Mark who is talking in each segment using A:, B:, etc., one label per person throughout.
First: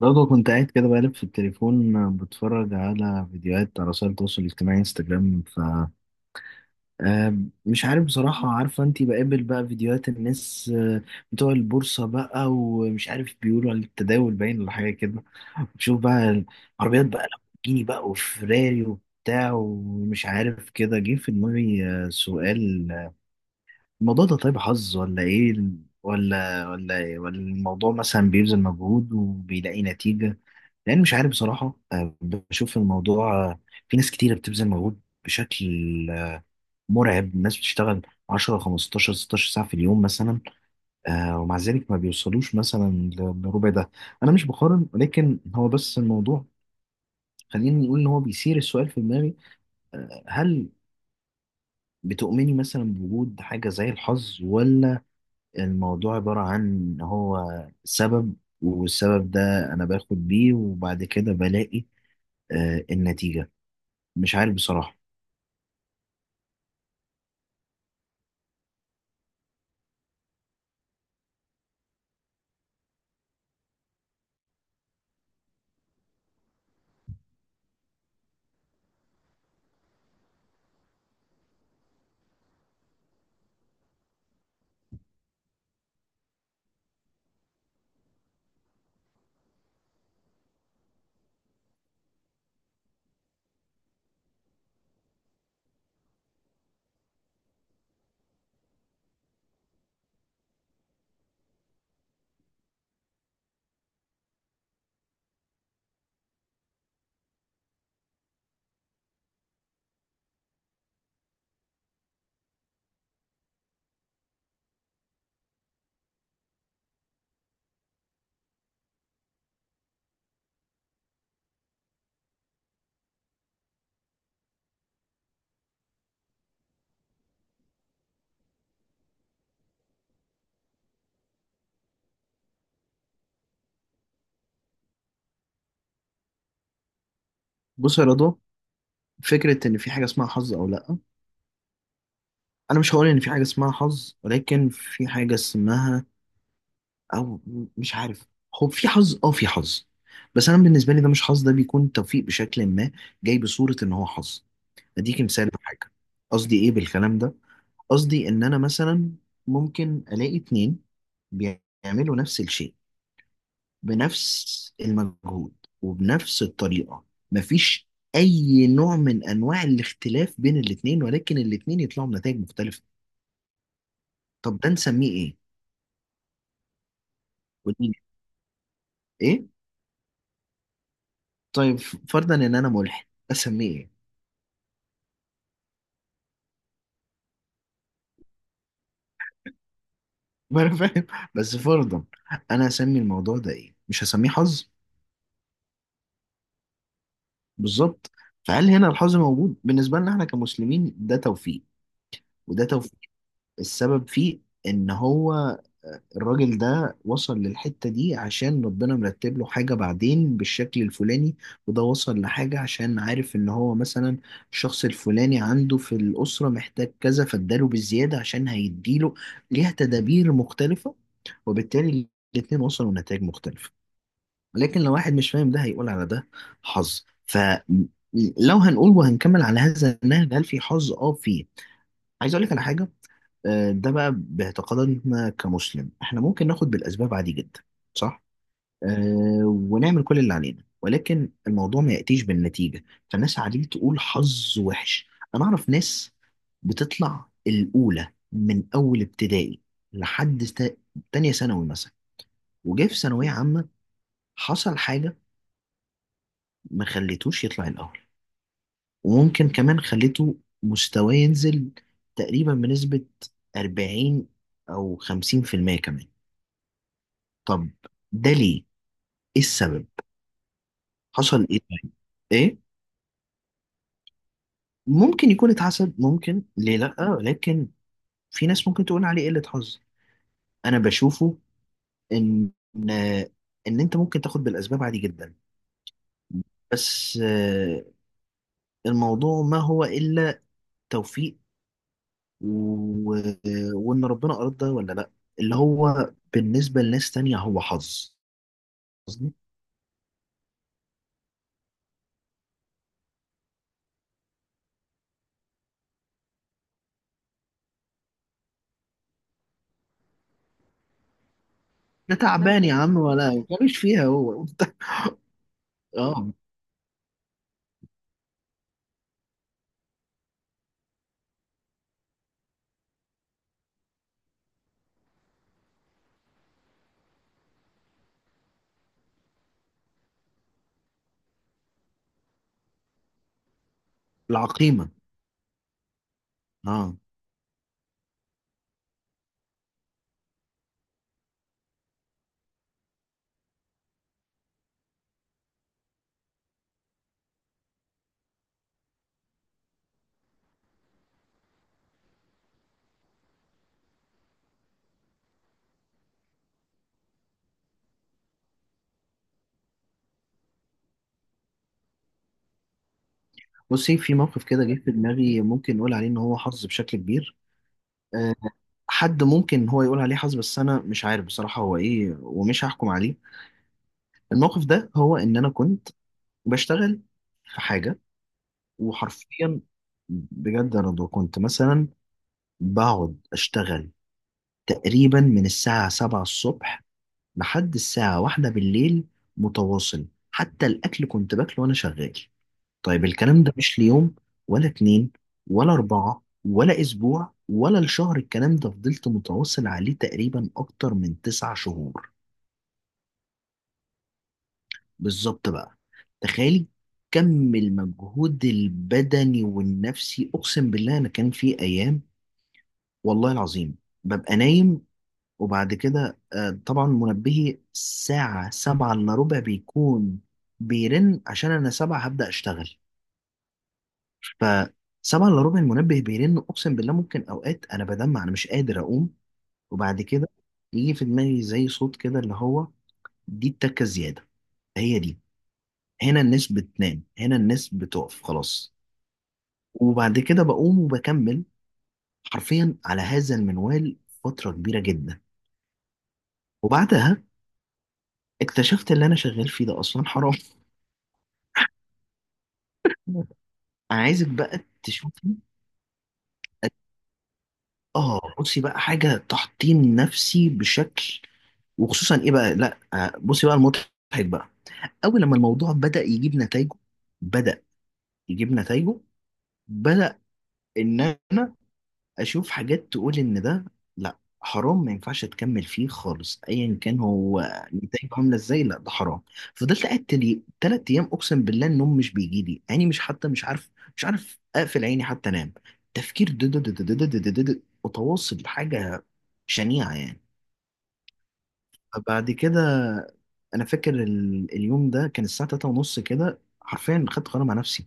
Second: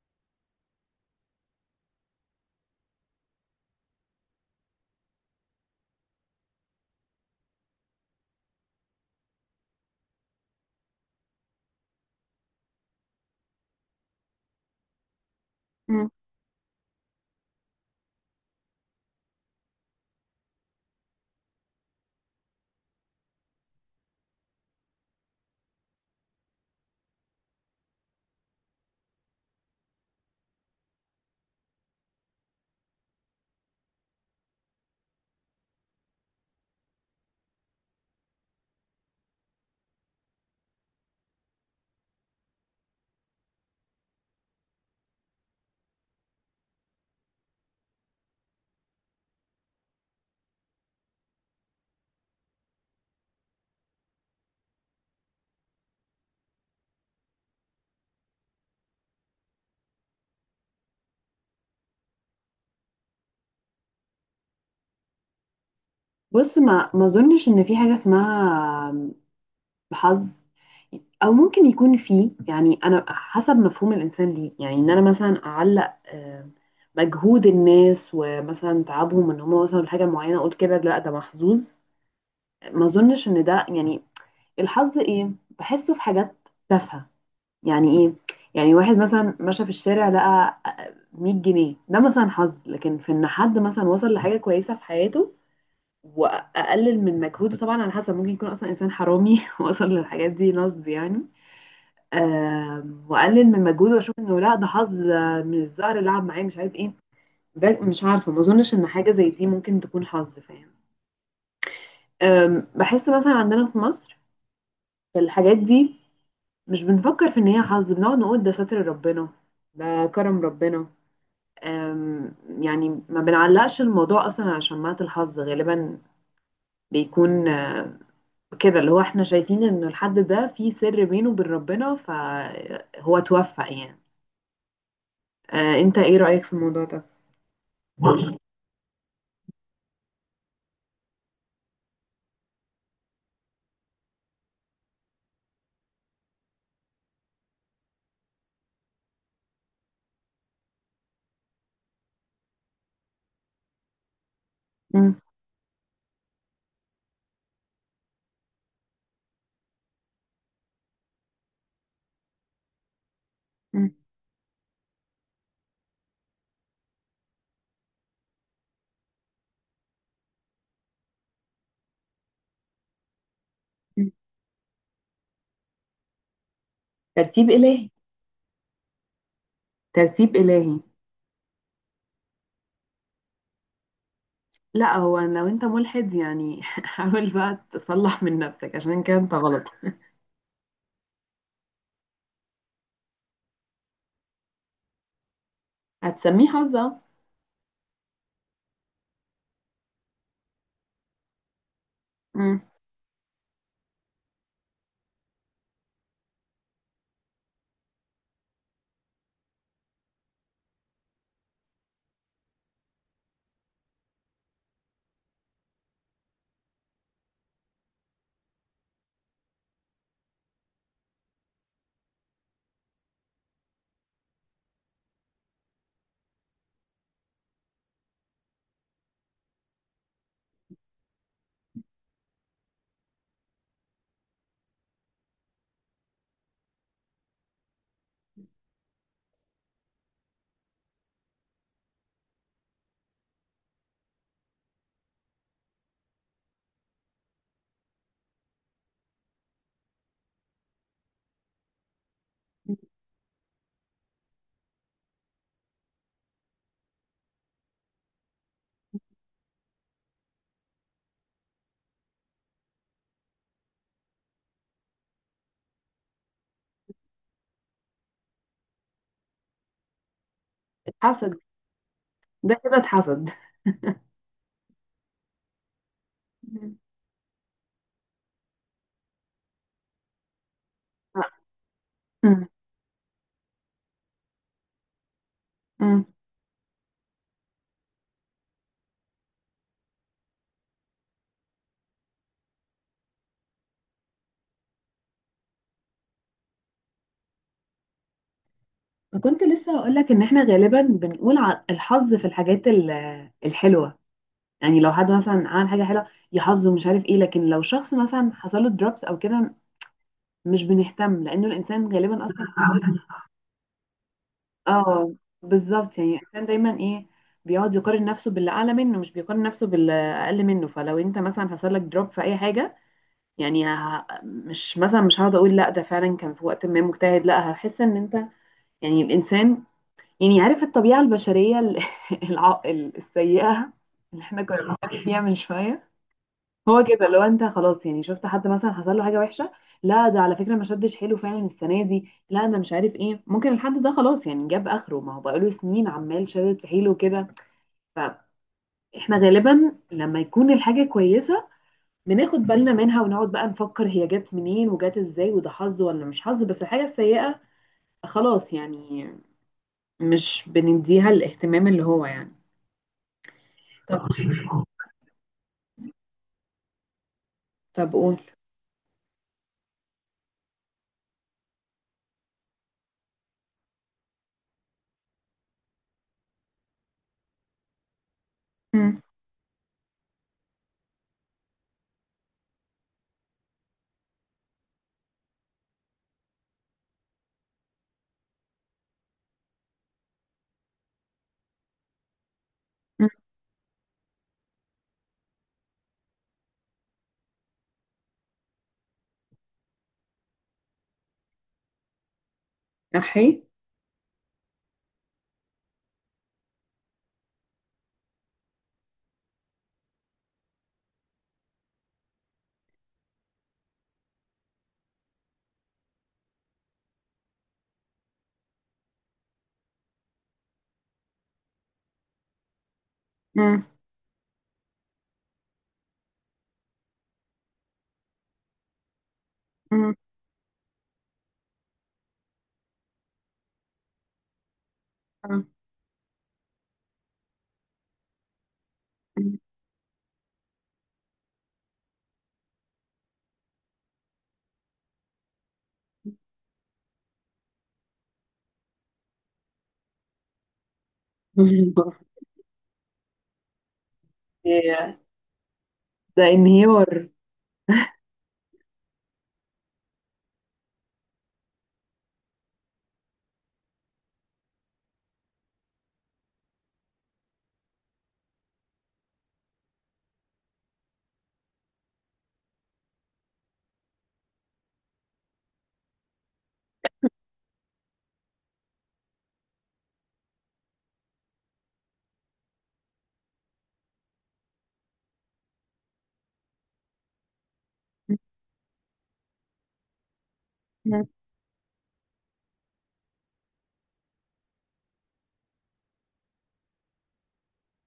A: برضه كنت قاعد كده بقلب في التليفون، بتفرج على فيديوهات على وسائل التواصل الاجتماعي، انستجرام. ف آه، مش عارف بصراحة. عارفة انتي، بقابل بقى فيديوهات الناس، بتوع البورصة بقى، ومش عارف بيقولوا على التداول باين ولا حاجة كده. بشوف
B: مم.
A: بقى العربيات بقى، لامبورجيني بقى وفراري وبتاع، ومش عارف كده، جه في دماغي سؤال: الموضوع ده طيب حظ ولا ايه؟ ولا إيه؟ ولا الموضوع مثلا بيبذل مجهود وبيلاقي نتيجة؟ لان مش عارف بصراحة. بشوف الموضوع، في ناس كتيرة بتبذل مجهود بشكل آه، مرعب. الناس بتشتغل 10 15 16 ساعة في اليوم مثلا، ومع ذلك ما بيوصلوش مثلا لربع ده. انا مش بقارن، ولكن هو بس الموضوع، خليني نقول ان هو بيثير السؤال في دماغي. هل بتؤمني مثلا بوجود حاجة زي الحظ، ولا الموضوع عبارة عن إن هو سبب، والسبب ده أنا باخد بيه وبعد كده بلاقي النتيجة؟ مش عارف بصراحة.
B: بص ما اظنش ان في حاجه اسمها حظ، او ممكن يكون في، يعني انا حسب مفهوم الانسان ليه، يعني ان انا مثلا اعلق مجهود الناس ومثلا تعبهم ان هم وصلوا لحاجه معينه اقول كده لا ده محظوظ. ما اظنش ان ده يعني. الحظ ايه؟ بحسه في حاجات تافهه. يعني ايه؟ يعني واحد مثلا مشى في الشارع لقى 100 جنيه، ده مثلا حظ، لكن في ان حد مثلا وصل لحاجه كويسه في حياته واقلل من مجهوده، طبعا على حسب، ممكن يكون اصلا انسان حرامي وصل للحاجات دي نصب يعني. واقلل من مجهوده واشوف انه لا ده حظ، من الزهر لعب معايا، مش عارف ايه. ده مش عارفه، ما اظنش ان حاجه زي دي ممكن تكون حظ، فاهم؟ بحس مثلا عندنا في مصر في الحاجات دي مش بنفكر في ان هي حظ، بنقعد نقول ده ستر ربنا، ده كرم ربنا. آم، يعني ما بنعلقش الموضوع اصلا على شماعة الحظ، غالبا بيكون كده، اللي هو احنا شايفين ان الحد ده في سر بينه وبين ربنا فهو توفق يعني. انت ايه رأيك في الموضوع ده؟
A: بص يا رضا، فكرة إن في حاجة اسمها حظ أو لأ. أنا مش هقول إن في حاجة اسمها حظ، ولكن في حاجة اسمها، أو مش عارف. هو في حظ، أه، في حظ، بس أنا بالنسبة لي، ده مش حظ، ده بيكون توفيق بشكل ما جاي بصورة إن هو حظ.
B: مم.
A: اديكي مثال لحاجه، قصدي ايه بالكلام ده. قصدي ان انا مثلا ممكن الاقي اتنين بيعملوا نفس الشيء،
B: مم.
A: بنفس المجهود وبنفس الطريقة، مفيش اي نوع من انواع الاختلاف بين الاتنين، ولكن الاتنين يطلعوا بنتائج مختلفة.
B: مم.
A: طب ده نسميه ايه؟
B: ترتيب إلهي.
A: ودي ايه؟
B: ترتيب إلهي.
A: طيب، فرضا ان انا ملحد، اسميه ايه؟
B: لا، هو لو انت ملحد يعني حاول بقى تصلح من نفسك، عشان كده انت غلط.
A: ما انا فاهم، بس فرضا، انا اسمي الموضوع ده ايه؟ مش هسميه حظ.
B: هتسميه حظة.
A: بالظبط. فهل هنا الحظ موجود؟ بالنسبة لنا احنا كمسلمين، ده توفيق.
B: مم.
A: وده توفيق، السبب فيه ان هو الراجل ده وصل للحتة دي عشان ربنا مرتب له حاجة بعدين بالشكل الفلاني، وده وصل لحاجة عشان عارف ان هو مثلا الشخص الفلاني عنده في الأسرة محتاج كذا، فاداله بالزيادة عشان هيديله ليها تدابير مختلفة، وبالتالي الاتنين وصلوا لنتائج مختلفة. لكن لو واحد مش فاهم ده، هيقول على ده حظ. فلو هنقول وهنكمل على هذا النهج، هل في حظ؟ اه، فيه. عايز اقول لك على حاجه. ده بقى باعتقادنا كمسلم، احنا ممكن ناخد بالاسباب عادي جدا، صح. ونعمل كل اللي علينا، ولكن الموضوع ما ياتيش بالنتيجه، فالناس عادي تقول حظ وحش. انا اعرف ناس بتطلع الاولى من اول ابتدائي لحد تانية ثانوي مثلا، وجه في ثانويه عامه حصل حاجه ما خليتوش يطلع الأول، وممكن كمان خليته مستواه ينزل تقريبا بنسبة 40 أو 50% كمان. طب، ده ليه؟ إيه السبب؟
B: حسد.
A: حصل إيه طيب؟
B: ده
A: إيه؟
B: كده اتحسد.
A: ممكن يكون اتحسد، ممكن، ليه
B: مم.
A: لأ، لكن في ناس ممكن تقول عليه قلة حظ. أنا بشوفه
B: مم.
A: إن إن أنت ممكن تاخد بالأسباب عادي جدا،
B: مم.
A: بس الموضوع ما هو إلا توفيق، و... وان ربنا اراد ده ولا لا، اللي هو بالنسبه لناس تانية هو حظ، قصدي.
B: كنت لسه هقول لك ان احنا غالبا بنقول الحظ في الحاجات الحلوة. يعني لو حد مثلا عمل حاجة حلوة، يا حظه مش عارف ايه، لكن لو شخص مثلا حصل له دروبس او كده مش بنهتم، لانه الانسان
A: ده
B: غالبا اصلا
A: تعبان، يا ممكن عم، ولا ملوش فيها هو.
B: اه. بالظبط، يعني
A: اه.
B: الانسان دايما ايه، بيقعد يقارن نفسه باللي اعلى منه مش بيقارن نفسه باللي اقل منه. فلو انت مثلا حصل لك دروب في اي حاجه، يعني مش مثلا مش هقعد اقول لا ده فعلا كان في وقت ما مجتهد، لا هحس ان انت، يعني الانسان، يعني عارف الطبيعه البشريه السيئه اللي احنا كنا
A: العقيمه.
B: بنتكلم فيها من شويه. هو
A: اه،
B: كده، لو انت خلاص يعني شفت حد مثلا حصل له حاجه وحشه، لا ده على فكره ما شدش حيله فعلا السنه دي، لا ده مش عارف ايه، ممكن الحد ده خلاص يعني جاب اخره، ما هو بقاله سنين عمال شدد في حيله كده. فاحنا غالبا لما يكون الحاجه كويسه بناخد بالنا منها ونقعد بقى نفكر هي جت منين وجت ازاي، وده حظ ولا مش حظ، بس الحاجه السيئه خلاص يعني مش بنديها الاهتمام اللي هو يعني.
A: بصي
B: طب
A: في موقف كده جه في دماغي ممكن نقول عليه ان هو حظ بشكل كبير.
B: طب قول.
A: آه، حد ممكن هو يقول عليه حظ، بس انا مش عارف بصراحه هو ايه، ومش هحكم عليه. الموقف ده، هو ان انا كنت بشتغل في حاجه،
B: مم.
A: وحرفيا بجد انا كنت مثلا بقعد اشتغل تقريبا من الساعة 7 الصبح لحد الساعة واحدة بالليل متواصل، حتى الأكل كنت باكله وأنا شغال. طيب،
B: مم.
A: الكلام ده مش ليوم ولا اتنين ولا أربعة ولا أسبوع ولا الشهر، الكلام ده فضلت متواصل عليه تقريبا أكتر من تسع شهور.
B: احي.
A: بالظبط بقى، تخيلي كم المجهود البدني والنفسي. أقسم بالله أنا كان في أيام، والله العظيم، ببقى نايم، وبعد كده طبعا منبهي الساعة سبعة إلا ربع بيكون بيرن، عشان أنا سبعة هبدأ أشتغل.
B: مم.
A: فسبعة إلا ربع المنبه بيرن، أقسم بالله ممكن أوقات أنا بدمع، أنا مش قادر أقوم.
B: مم.
A: وبعد كده يجي في دماغي زي صوت كده اللي هو: دي التكة زيادة، هي دي، هنا الناس بتنام، هنا الناس بتقف خلاص. وبعد كده بقوم وبكمل، حرفيا على هذا المنوال فترة كبيرة جدا. وبعدها اكتشفت اللي أنا شغال فيه ده أصلا حرام.
B: مم.
A: انا عايزك بقى
B: ياه،
A: تشوفي،
B: ده انهيار.
A: اه، بصي بقى، حاجه تحطيم نفسي بشكل. وخصوصا ايه بقى، لا بصي بقى المضحك بقى. اول لما الموضوع بدا يجيب نتائجه، بدا يجيب نتائجه بدا ان انا اشوف حاجات تقول ان ده لا، حرام، ما ينفعش تكمل فيه خالص، ايا كان هو نتائجه عامله ازاي، لا ده حرام. فضلت قاعد تلي تلات ايام، اقسم بالله النوم مش بيجي لي عيني، مش عارف اقفل عيني حتى انام. تفكير متواصل، حاجه شنيعه يعني.
B: مم.
A: فبعد كده انا فاكر اليوم ده كان الساعه 3 ونص كده، حرفيا خدت قرار مع نفسي،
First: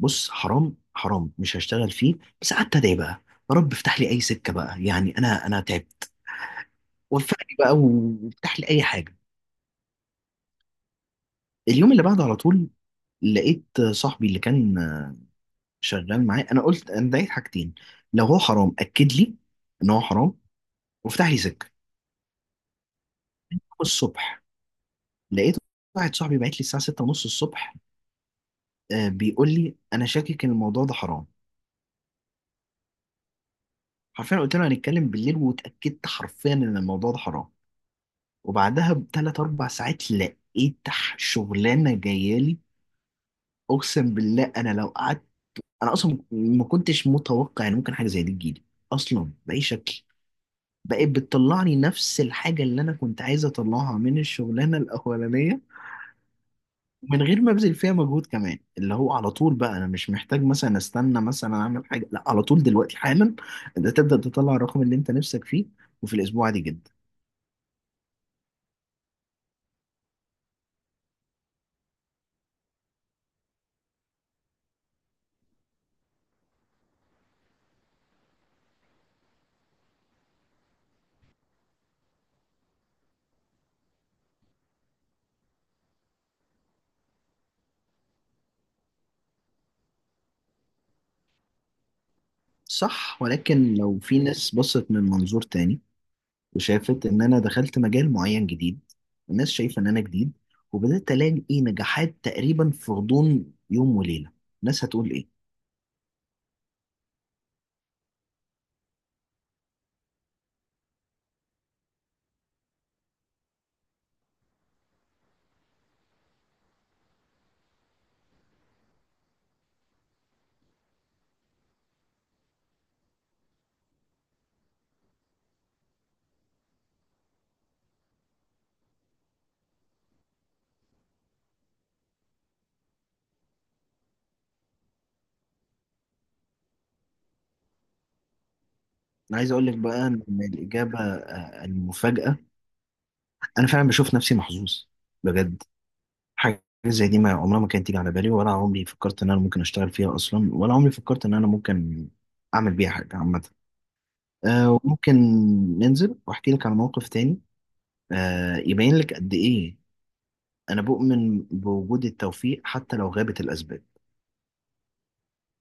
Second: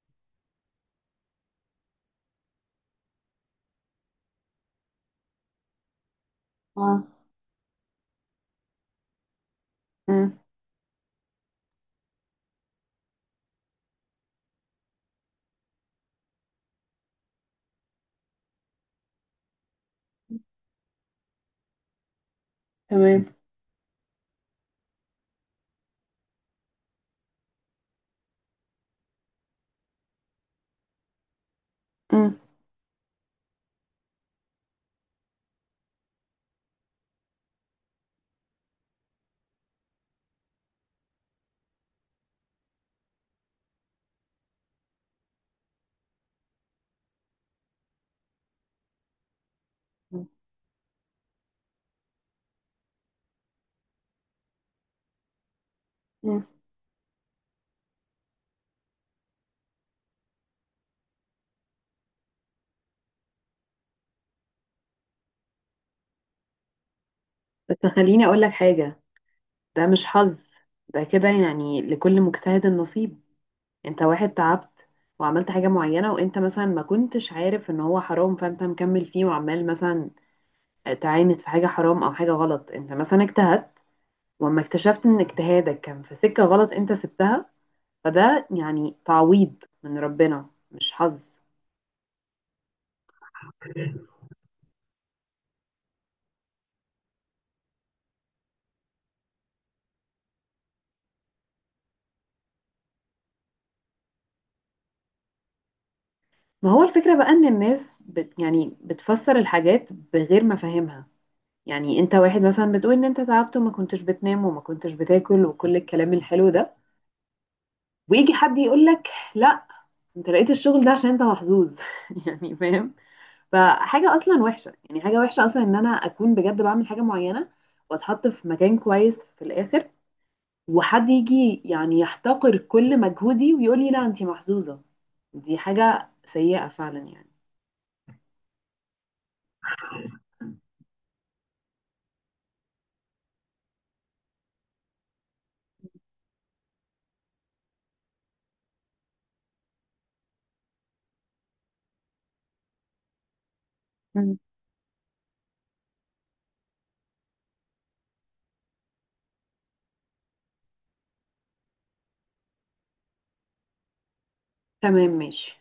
A: بص حرام، حرام، مش هشتغل فيه. بس قعدت ادعي بقى، يا رب افتح لي اي سكه بقى، يعني انا تعبت،
B: اه.
A: وفقني بقى وافتح لي اي حاجه.
B: مم.
A: اليوم اللي بعده على طول لقيت صاحبي اللي كان شغال معايا، انا قلت انا دعيت حاجتين: لو هو حرام اكد لي ان هو حرام، وافتح لي سكه.
B: تمام.
A: الصبح لقيت واحد صاحبي بعت لي الساعه 6 ونص الصبح، بيقول لي انا شاكك ان الموضوع ده حرام.
B: مم.
A: حرفيا قلت له هنتكلم بالليل، واتاكدت حرفيا ان الموضوع ده حرام. وبعدها بثلاث اربع ساعات لقيت شغلانه جايه لي. اقسم بالله انا لو قعدت، انا اصلا ما كنتش متوقع ان ممكن حاجه زي دي تجيلي اصلا باي شكل. بقت بتطلعني نفس الحاجه اللي انا كنت عايز اطلعها من الشغلانه الاولانيه،
B: مم.
A: من غير ما ابذل فيها مجهود كمان. اللي هو على طول بقى، انا مش محتاج مثلا استنى مثلا اعمل حاجه، لا، على طول دلوقتي حالا انت تبدا تطلع الرقم اللي انت نفسك فيه، وفي الاسبوع عادي جدا.
B: بس خليني اقول لك حاجة، ده مش حظ، ده كده يعني لكل مجتهد النصيب. انت واحد تعبت وعملت حاجة معينة وانت مثلا ما كنتش عارف ان هو حرام فانت مكمل فيه وعمال مثلا تعاند في حاجة حرام او حاجة غلط، انت مثلا اجتهدت، واما اكتشفت ان اجتهادك كان في سكة غلط انت سبتها، فده يعني تعويض من ربنا مش حظ.
A: صح، ولكن لو في ناس بصت من منظور تاني وشافت ان انا دخلت مجال معين جديد، الناس شايفه ان انا جديد، وبدات الاقي نجاحات تقريبا في غضون يوم وليله، الناس هتقول ايه؟
B: ما هو الفكرة بقى ان الناس يعني بتفسر الحاجات بغير ما فاهمها، يعني انت واحد مثلا بتقول ان انت تعبت وما كنتش بتنام وما كنتش بتاكل وكل الكلام الحلو ده، ويجي حد يقول لك لا، انت لقيت الشغل ده عشان انت محظوظ يعني، فاهم؟ فحاجة اصلا وحشة، يعني حاجة وحشة اصلا ان انا اكون بجد بعمل حاجة معينة واتحط في مكان كويس في الاخر، وحد يجي يعني يحتقر كل مجهودي ويقول لي لا، انت محظوظة. دي حاجة سيئة فعلا يعني.
A: انا عايز اقول لك بقى ان الاجابه، المفاجاه، انا فعلا بشوف نفسي محظوظ بجد. حاجه زي دي ما عمرها ما كانت تيجي على بالي، ولا عمري فكرت ان انا ممكن اشتغل فيها اصلا، ولا عمري فكرت ان انا ممكن اعمل بيها حاجه عامه.
B: مم.
A: وممكن ننزل واحكي لك عن موقف تاني، يبين لك قد ايه أنا بؤمن بوجود التوفيق حتى لو غابت الأسباب.
B: تمام ماشي.